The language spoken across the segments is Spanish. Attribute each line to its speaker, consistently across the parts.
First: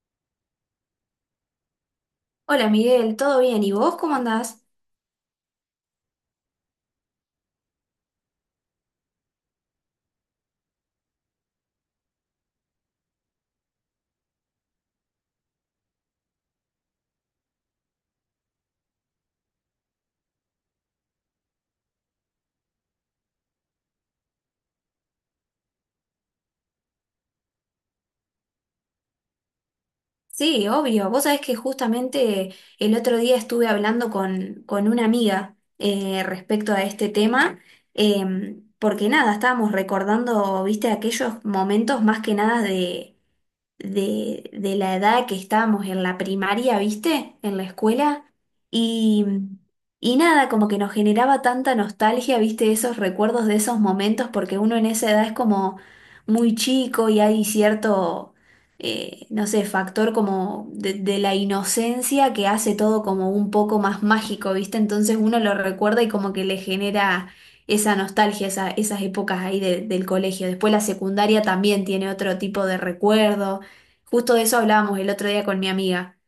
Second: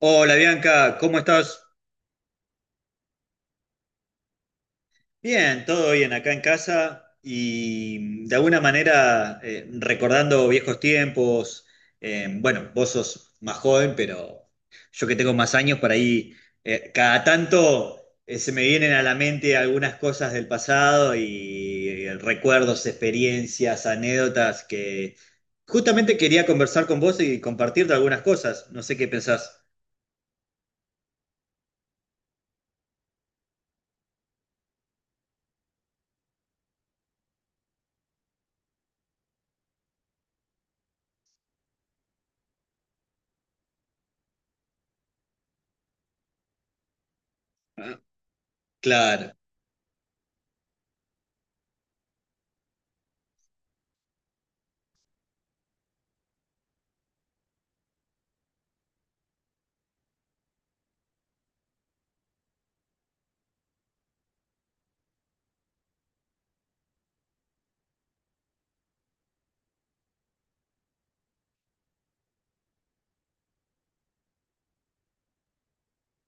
Speaker 1: Hola Bianca, ¿cómo estás?
Speaker 2: Hola Miguel, ¿todo bien? ¿Y vos cómo andás?
Speaker 1: Bien, todo bien acá en casa y de alguna manera recordando viejos tiempos. Bueno, vos sos más joven, pero yo que tengo más años por ahí, cada tanto se me vienen a la mente algunas cosas del pasado y recuerdos, experiencias, anécdotas que justamente quería conversar con vos y compartirte algunas cosas. No sé qué pensás.
Speaker 2: Sí, obvio. Vos sabés que justamente el otro día estuve hablando con una amiga, respecto a este tema. Porque nada, estábamos recordando, viste, aquellos momentos más que nada de la edad que estábamos en la primaria, ¿viste? En la escuela. Y,
Speaker 1: Claro.
Speaker 2: y nada, como que nos generaba tanta nostalgia, ¿viste? Esos recuerdos de esos momentos, porque uno en esa edad es como muy chico y hay cierto, no sé, factor como de la inocencia que hace todo como un poco más mágico, ¿viste? Entonces uno lo recuerda y como que le genera esa nostalgia, esas épocas ahí del colegio. Después la secundaria también tiene otro tipo de recuerdo. Justo de eso hablábamos el otro día con mi amiga.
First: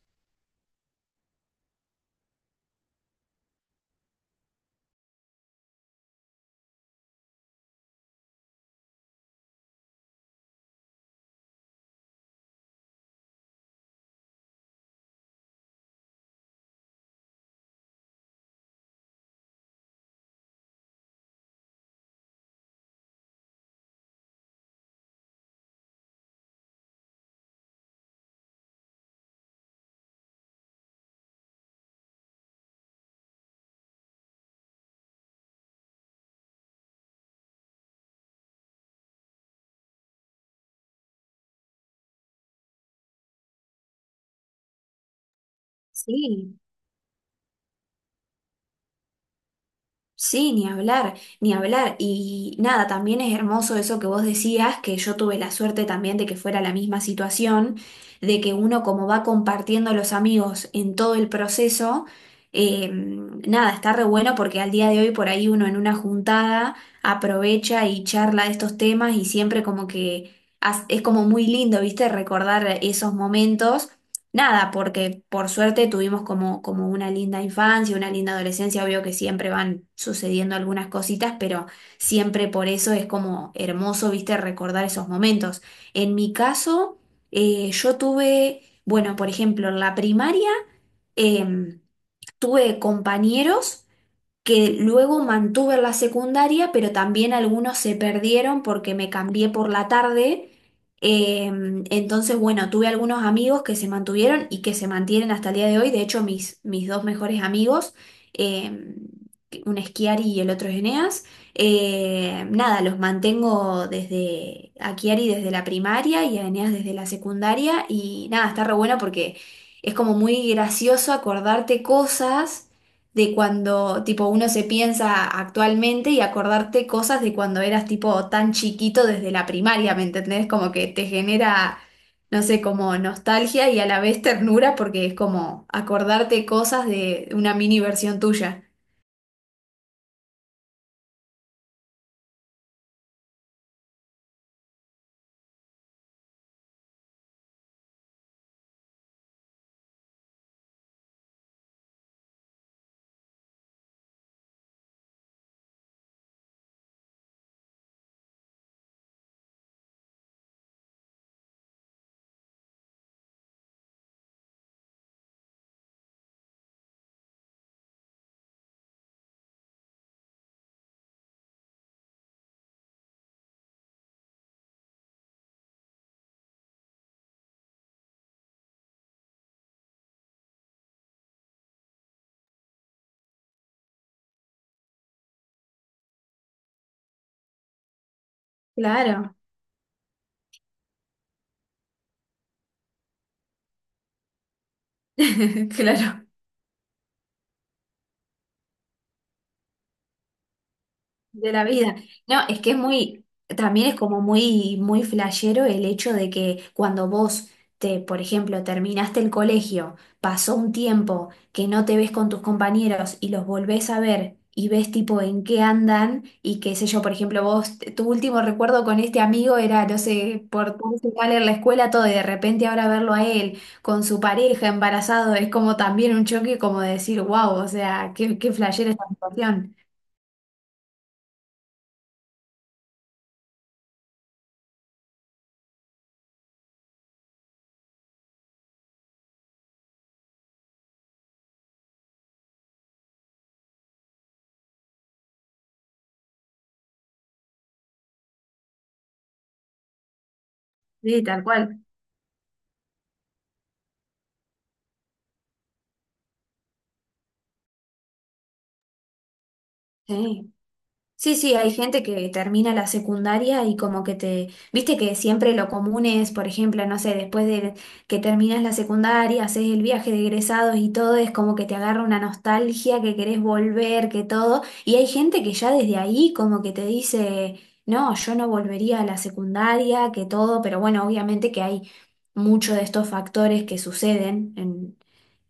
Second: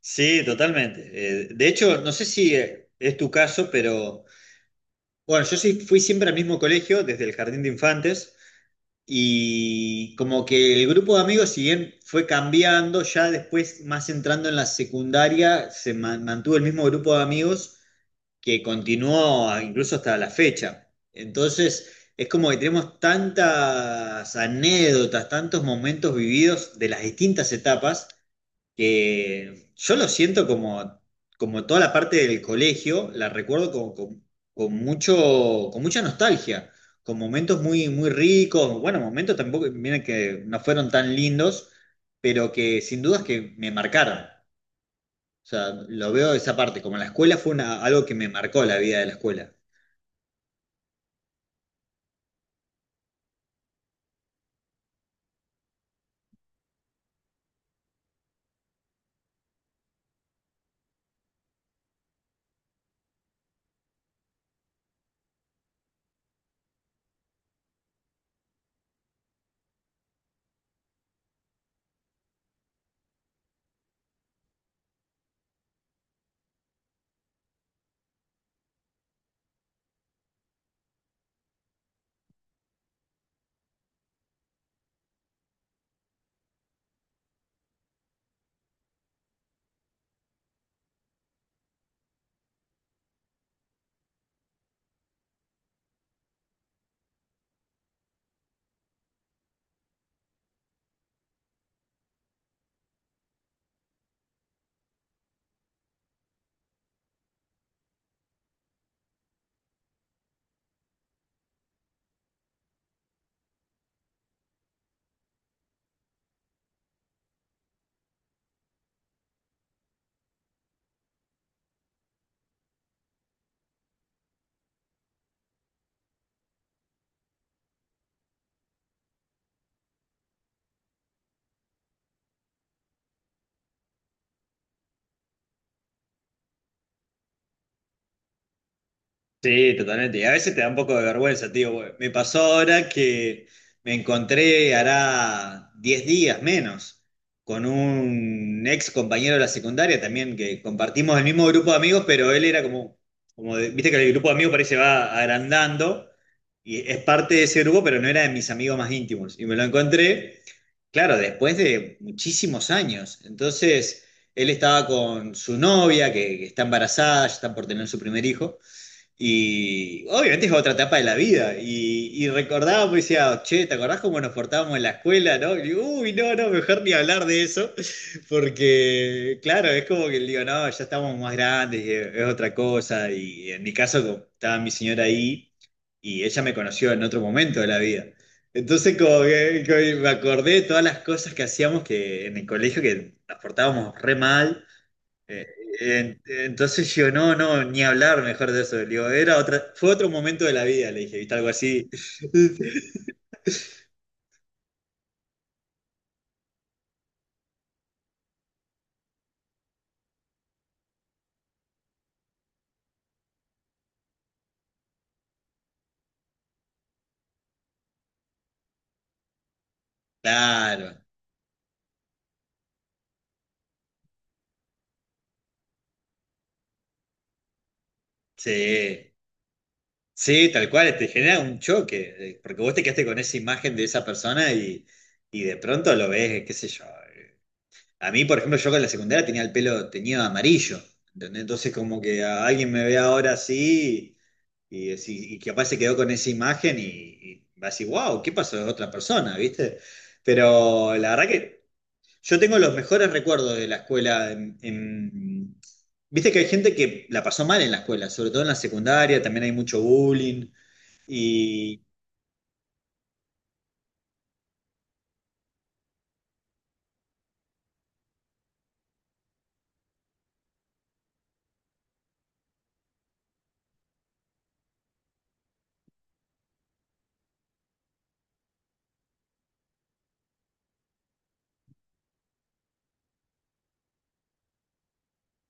Speaker 1: Sí, totalmente. De hecho, no sé si es tu caso, pero bueno, yo sí fui siempre al mismo colegio, desde el jardín de infantes, y como que el grupo de amigos, si bien fue cambiando, ya después, más entrando en la secundaria, mantuvo el mismo grupo de amigos que continuó incluso hasta la fecha. Entonces, es como que tenemos tantas anécdotas, tantos momentos vividos de las distintas etapas que yo lo siento como, como toda la parte del colegio, la recuerdo con mucho, con mucha nostalgia, con momentos muy, muy ricos, bueno, momentos tampoco, miren que no fueron tan lindos, pero que sin dudas que me marcaron. O sea, lo veo de esa
Speaker 2: Sí,
Speaker 1: parte, como la escuela fue algo que me marcó la vida de la escuela.
Speaker 2: sí, ni hablar, ni hablar. Y nada, también es hermoso eso que vos decías, que yo tuve la suerte también de que fuera la misma situación, de que uno como va compartiendo los amigos en todo el proceso. Nada, está re bueno porque al día de hoy por ahí uno en una juntada aprovecha y charla de estos temas y siempre como que es como muy lindo, ¿viste? Recordar esos momentos. Nada, porque por suerte tuvimos como una linda infancia, una linda adolescencia, obvio que siempre van sucediendo algunas cositas, pero siempre por eso es como hermoso, viste, recordar esos momentos. En mi caso, yo tuve, bueno, por ejemplo, en la primaria em, tuve compañeros que luego mantuve en la secundaria, pero también algunos se perdieron porque me cambié por la tarde. Eh, entonces, bueno, tuve algunos amigos que se mantuvieron y que se mantienen hasta el día de hoy. De hecho, mis dos mejores amigos, eh, un es Chiari y el otro es Eneas. Nada, los mantengo desde a Chiari desde la primaria y a Eneas desde la secundaria. Y nada, está re bueno porque es como muy gracioso acordarte cosas de cuando tipo uno se piensa actualmente y acordarte cosas de cuando eras tipo tan chiquito desde la primaria, ¿me entendés? Como que te genera, no sé, como nostalgia y a la vez ternura porque es como acordarte cosas de una mini versión tuya.
Speaker 1: Sí, totalmente. Y a veces te da un poco de vergüenza, tío. Güey. Me pasó ahora que me encontré, hará 10 días menos, con un ex compañero de la secundaria también, que compartimos el mismo grupo de amigos, pero él era como, viste que el grupo de amigos parece va agrandando, y es parte de ese grupo, pero no era de mis amigos más íntimos. Y me lo encontré, claro, después de muchísimos años. Entonces, él estaba con su novia, que está embarazada, ya está por tener su primer hijo. Y obviamente es otra etapa de la vida. Y recordaba, pues decía, che, ¿te acordás cómo nos portábamos en la escuela, no? Y digo, uy, no, no, mejor ni hablar de eso. Porque, claro, es como que digo, no, ya estamos más grandes, y es otra cosa. Y en mi caso, como estaba mi señora ahí y ella me conoció en otro momento de la vida. Entonces, como
Speaker 2: Claro,
Speaker 1: que, como que me acordé de todas las cosas que hacíamos que en el colegio que nos portábamos re mal. Eh, en-
Speaker 2: claro.
Speaker 1: entonces yo, no, no, ni hablar mejor de eso. Le digo, era otra, fue otro momento de la vida, le dije, ¿viste? Algo
Speaker 2: De la
Speaker 1: así.
Speaker 2: vida. No, es que es muy, también es como muy, muy flashero el hecho de que cuando vos por ejemplo, terminaste el colegio, pasó un tiempo que no te ves con tus compañeros y los volvés a ver y ves tipo en qué andan y qué sé yo. Por ejemplo, vos, tu último recuerdo con este amigo era, no sé, por
Speaker 1: Claro,
Speaker 2: tal en la escuela todo y de repente ahora verlo a él con su pareja embarazado es como también un choque como de decir, wow, o sea, qué, qué flashera esta
Speaker 1: sí,
Speaker 2: situación.
Speaker 1: sí, tal cual, te genera un choque, porque vos te quedaste con esa imagen de esa persona y de pronto lo ves, qué sé yo. A mí, por ejemplo, yo con la secundaria tenía el pelo teñido de amarillo, ¿entendés? Entonces como que a alguien me ve ahora así. Y, y capaz se quedó con esa imagen y va a decir, wow, ¿qué pasó de otra persona? ¿Viste? Pero la
Speaker 2: Sí,
Speaker 1: verdad
Speaker 2: tal
Speaker 1: que
Speaker 2: cual.
Speaker 1: yo tengo los mejores recuerdos de la escuela. Viste que hay gente que la pasó mal en la escuela, sobre todo en la secundaria, también hay mucho bullying.
Speaker 2: Sí, sí, sí, hay
Speaker 1: Y
Speaker 2: gente que termina la secundaria y como que te, viste que siempre lo común es, por ejemplo, no sé, después de que terminas la secundaria, haces el viaje de egresados y todo, es como que te agarra una nostalgia, que querés volver, que todo, y hay gente que ya desde ahí como que te dice, no, yo no volvería a la secundaria, que todo, pero bueno, obviamente que hay muchos de estos factores que suceden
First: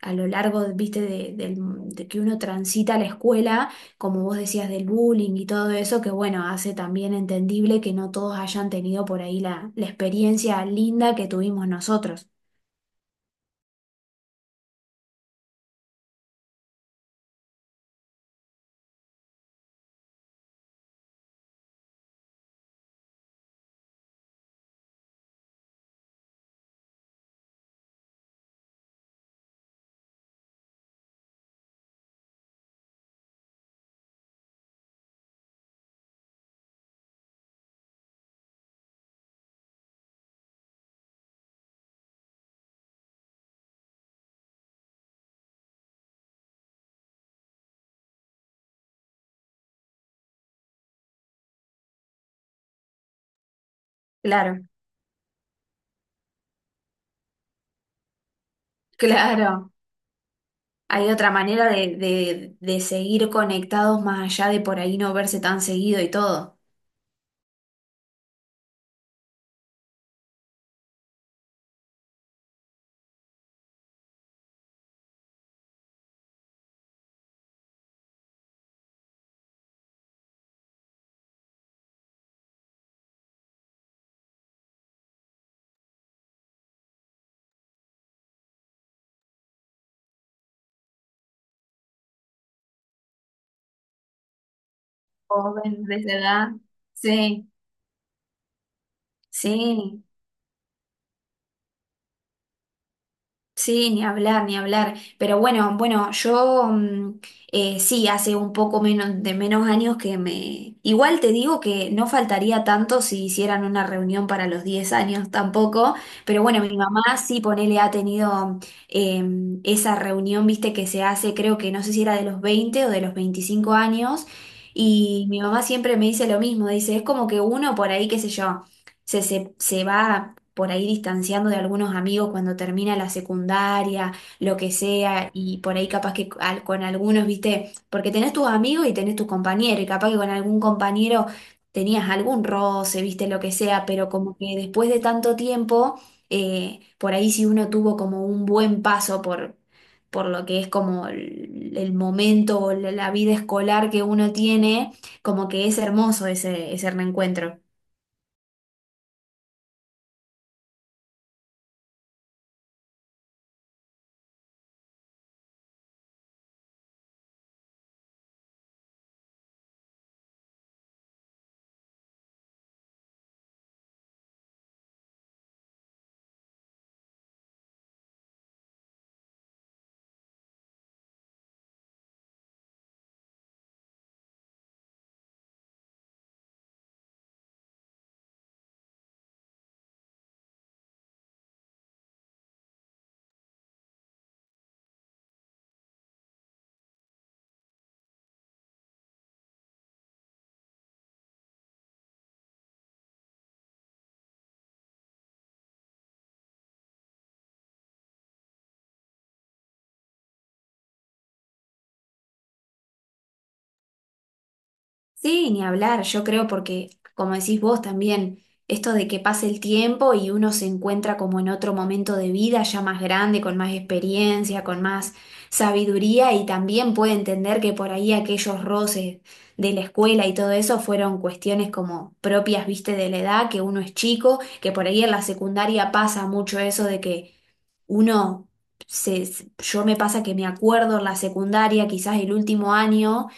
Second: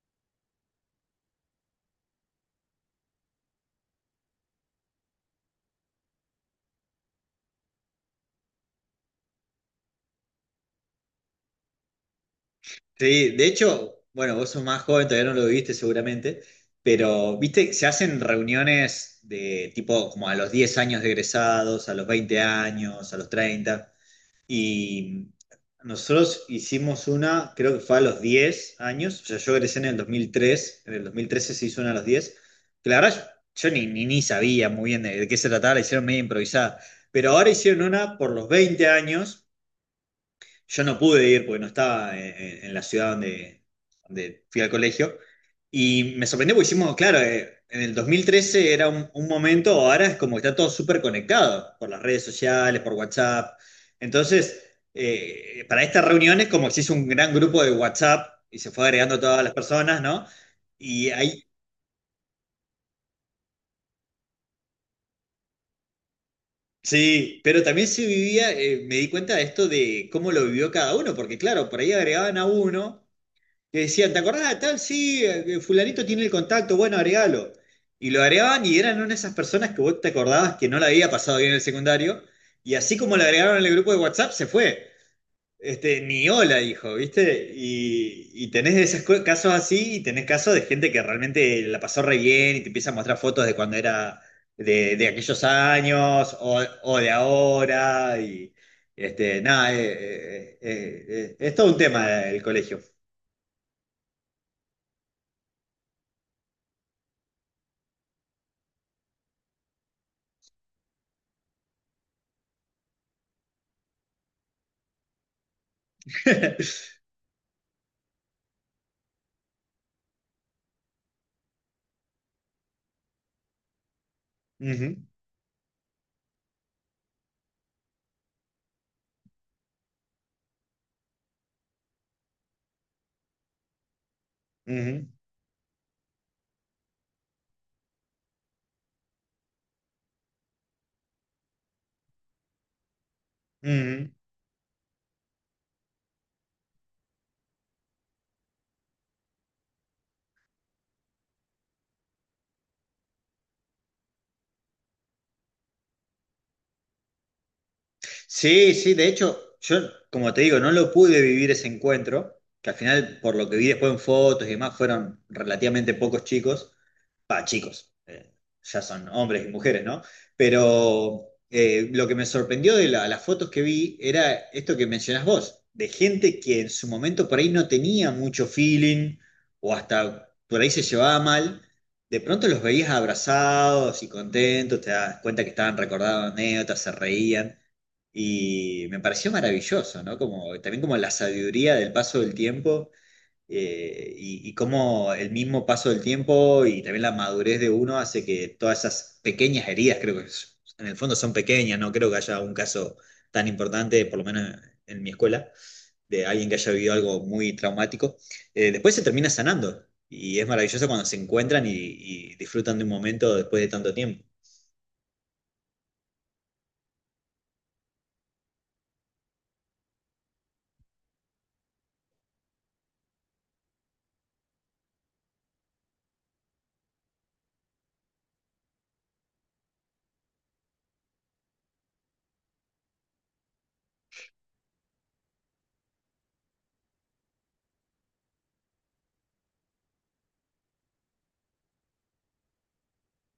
Speaker 2: a lo largo, viste, de que uno transita la escuela como vos decías, del bullying y todo eso, que bueno, hace también entendible que no todos hayan tenido por ahí la, la experiencia linda que tuvimos nosotros.
Speaker 1: sí, de hecho, bueno, vos sos más joven, todavía no lo viviste seguramente, pero viste, se hacen reuniones de tipo como a los 10 años de egresados, a los 20 años, a los treinta. Y nosotros hicimos una, creo que fue a los 10 años, o sea, yo egresé en el dos mil tres, en el 2013 se hizo una a los diez, que la verdad yo, yo ni sabía muy bien de qué se trataba, la hicieron medio improvisada, pero ahora hicieron una por los 20 años. Yo no pude ir porque no estaba en la ciudad donde, donde fui al colegio. Y me sorprendió porque hicimos, claro, en el 2013 era un momento, ahora es como que está todo súper conectado por las redes sociales, por WhatsApp. Entonces,
Speaker 2: Claro,
Speaker 1: para estas reuniones como que se hizo un gran grupo de WhatsApp y se fue agregando todas las
Speaker 2: claro.
Speaker 1: personas, ¿no? Y
Speaker 2: Hay otra
Speaker 1: ahí,
Speaker 2: manera de seguir conectados más allá de por ahí no verse tan seguido y todo.
Speaker 1: sí, pero también se vivía, me di cuenta de esto de cómo lo vivió cada uno, porque claro, por ahí agregaban a uno. Que decían, ¿te acordás de tal? Sí, fulanito tiene el contacto, bueno, agregalo. Y lo agregaban y eran una de esas personas que vos te acordabas que no la había pasado bien en el secundario. Y así como lo agregaron en el grupo de WhatsApp, se fue. Este, ni hola, dijo, ¿viste? Y tenés de esos casos así y tenés casos de gente que realmente la pasó re bien y te empieza a mostrar fotos de cuando era de aquellos
Speaker 2: Jóvenes de esa
Speaker 1: años
Speaker 2: edad.
Speaker 1: o de
Speaker 2: Sí,
Speaker 1: ahora. Y este, nada,
Speaker 2: sí.
Speaker 1: es todo un tema el colegio.
Speaker 2: Sí, ni hablar, ni hablar. Pero bueno, bueno, yo sí, hace un poco menos de menos años que me... Igual te digo que no faltaría tanto si hicieran una reunión para los 10 años tampoco, pero bueno, mi mamá sí, ponele, ha tenido eh, esa reunión, viste, que se hace, creo que no sé si era de los 20 o de los 25 años,
Speaker 1: Ujú,
Speaker 2: y mi mamá siempre me dice lo mismo, dice, es como que uno por ahí, qué sé yo. Se va por ahí distanciando de algunos amigos cuando termina la secundaria, lo que
Speaker 1: ujú,
Speaker 2: sea, y por ahí capaz que con algunos, viste, porque tenés tus amigos y tenés tus compañeros, y capaz que con algún compañero tenías algún roce, viste, lo que sea,
Speaker 1: ujú.
Speaker 2: pero como que después de tanto tiempo, por ahí si uno tuvo como un buen paso por lo que es como el momento o la la vida escolar que uno tiene, como que es hermoso ese reencuentro.
Speaker 1: Sí, sí, de hecho, yo, como te digo, no lo pude vivir ese encuentro, que al final, por lo que vi después en fotos y demás, fueron relativamente pocos chicos. Pa chicos, ya son hombres y mujeres, ¿no? Pero lo que me sorprendió de las fotos que vi era esto que mencionás vos, de gente que en su momento por ahí no tenía mucho feeling o hasta por ahí se llevaba mal, de pronto los veías abrazados y contentos, te das cuenta que estaban recordando anécdotas, se reían. Y me pareció maravilloso, ¿no? Como, también como la sabiduría del paso del tiempo, y cómo el mismo paso del tiempo y también la madurez de uno hace que todas esas pequeñas heridas, creo que en el fondo son pequeñas, no creo que haya un caso tan importante, por lo menos en mi escuela, de alguien que haya vivido algo muy traumático, después se termina sanando y es maravilloso cuando se encuentran y disfrutan de un momento después de tanto tiempo.
Speaker 2: Sí, ni hablar, yo creo porque, como decís vos también, esto de que pase el tiempo y uno se encuentra como en otro momento de vida, ya más grande, con más experiencia, con más sabiduría y también puede entender que por ahí aquellos roces de la escuela y todo eso fueron cuestiones como propias, viste, de la edad, que uno es chico, que por ahí en la secundaria pasa mucho eso de que uno yo me pasa que me acuerdo en la secundaria, quizás el último año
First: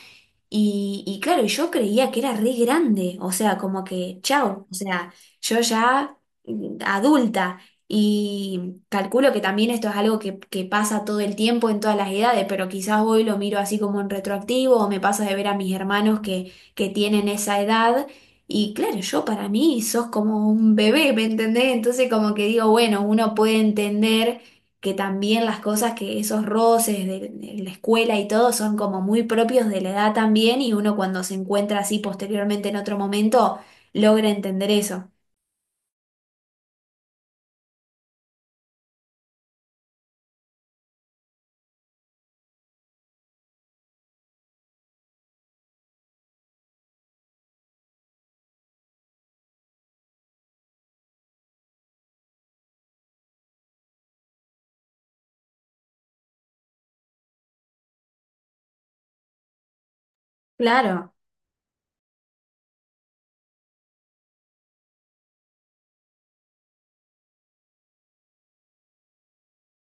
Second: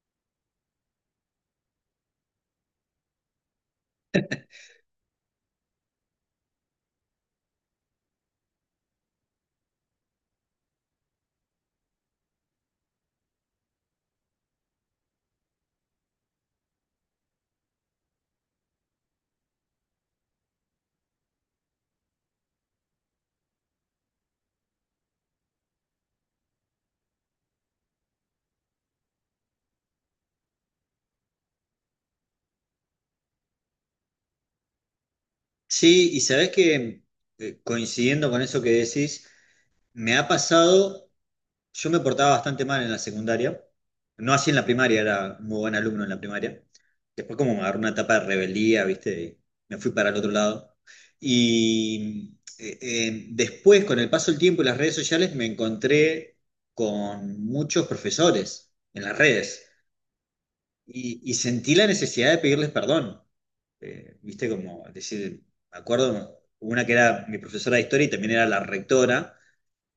Speaker 2: y claro, y yo creía que era re grande, o sea, como que, chao, o sea, yo ya adulta y calculo que también esto es algo que pasa todo el tiempo en todas las edades, pero quizás hoy lo miro así como en retroactivo o me pasa de ver a mis hermanos que tienen esa edad y claro, yo para mí sos como un bebé, ¿me entendés? Entonces como que digo, bueno, uno puede entender que también las cosas que esos roces de la escuela y todo son como muy propios de la edad también y uno cuando se encuentra así posteriormente en otro momento logra entender eso.
Speaker 1: Sí, y sabés que coincidiendo con eso que decís, me ha pasado. Yo me portaba bastante mal en la secundaria, no así en la primaria, era muy buen alumno en la primaria. Después como me agarró una etapa de rebeldía, ¿viste? Y me fui para el otro lado. Y después, con el paso del tiempo y las redes sociales, me encontré con muchos profesores en las redes
Speaker 2: Claro,
Speaker 1: y sentí la necesidad de pedirles perdón. ¿Viste? Como decir, me acuerdo, una que era mi profesora de historia y también era la rectora,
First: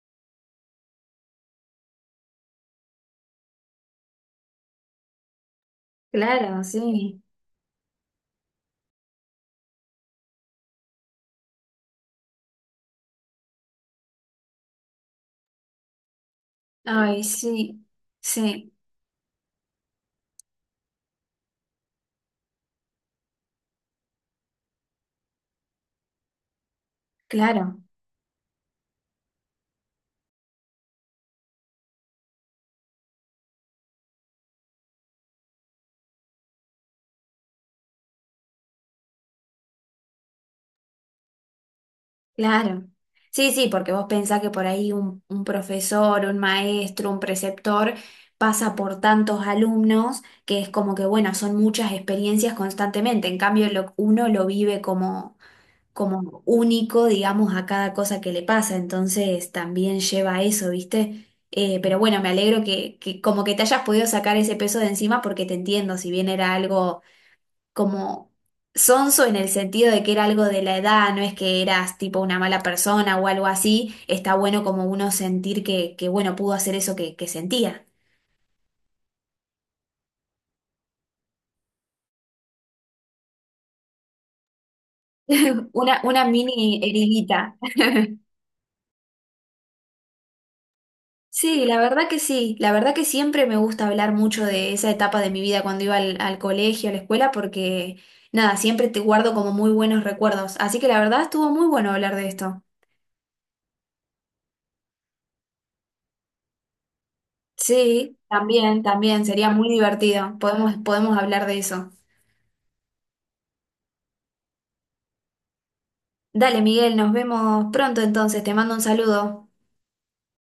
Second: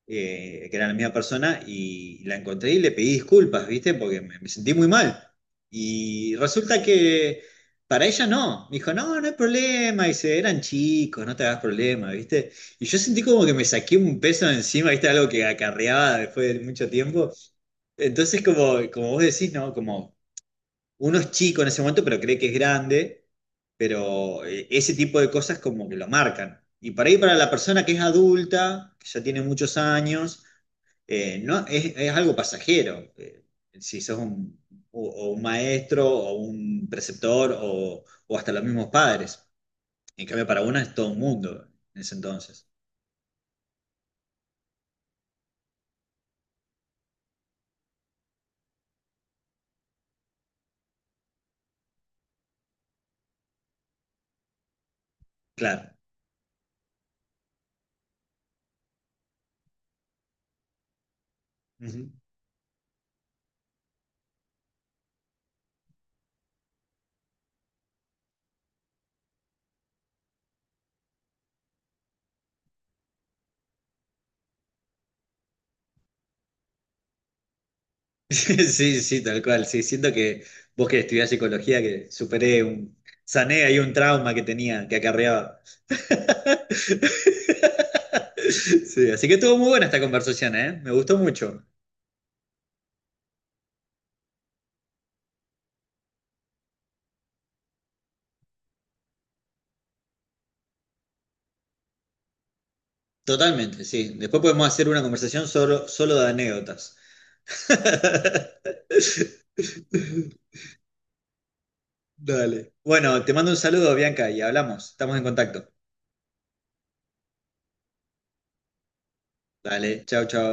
Speaker 1: que era la misma persona, y la encontré y le pedí disculpas, ¿viste? Porque me sentí muy mal. Y
Speaker 2: claro,
Speaker 1: resulta
Speaker 2: sí.
Speaker 1: que para ella no, me dijo, no, no hay problema, dice, eran chicos, no te hagas problema, ¿viste? Y yo sentí como que me saqué un peso de encima, ¿viste? Algo que acarreaba después de mucho
Speaker 2: Ay,
Speaker 1: tiempo.
Speaker 2: sí,
Speaker 1: Entonces,
Speaker 2: sí,
Speaker 1: como, como vos decís, ¿no? Como uno es chico en ese momento, pero cree que es grande, pero ese tipo de cosas como que lo marcan. Y para ahí para la
Speaker 2: claro,
Speaker 1: persona que es adulta, que ya tiene muchos años, no, es algo pasajero. Si sos un, o un maestro o un preceptor o hasta los mismos padres. En cambio, para una es todo un mundo en ese entonces.
Speaker 2: claro. Sí, sí, porque vos pensás que por ahí un profesor, un maestro, un preceptor pasa por tantos alumnos que es como que, bueno, son muchas experiencias constantemente. En cambio, uno lo vive como
Speaker 1: Claro.
Speaker 2: como único, digamos, a cada cosa que le pasa. Entonces también lleva a eso, ¿viste? Pero
Speaker 1: Ujú.
Speaker 2: bueno, me alegro que como que te hayas podido sacar ese peso de encima porque te entiendo, si bien era algo como sonso en el sentido de que era algo de la edad, no es que eras tipo una mala persona o algo así, está bueno como uno sentir que bueno, pudo hacer eso que sentía.
Speaker 1: Sí, sí, tal cual. Sí, siento que vos que estudiás psicología, que superé un, sané ahí un trauma que tenía, que acarreaba.
Speaker 2: Una mini heridita.
Speaker 1: Sí, así que estuvo muy buena esta conversación, ¿eh? Me gustó
Speaker 2: Sí,
Speaker 1: mucho.
Speaker 2: la verdad que sí, la verdad que siempre me gusta hablar mucho de esa etapa de mi vida cuando iba al colegio, a la escuela, porque nada, siempre te guardo como muy buenos recuerdos, así que la verdad estuvo muy bueno hablar de esto.
Speaker 1: Totalmente, sí. Después podemos hacer una conversación solo, solo de anécdotas.
Speaker 2: Sí, también, también, sería muy divertido, podemos, podemos hablar de eso.
Speaker 1: Dale. Bueno, te mando un saludo, Bianca, y hablamos. Estamos en contacto.
Speaker 2: Dale, Miguel, nos vemos pronto entonces, te mando un saludo.
Speaker 1: Dale, chao, chao.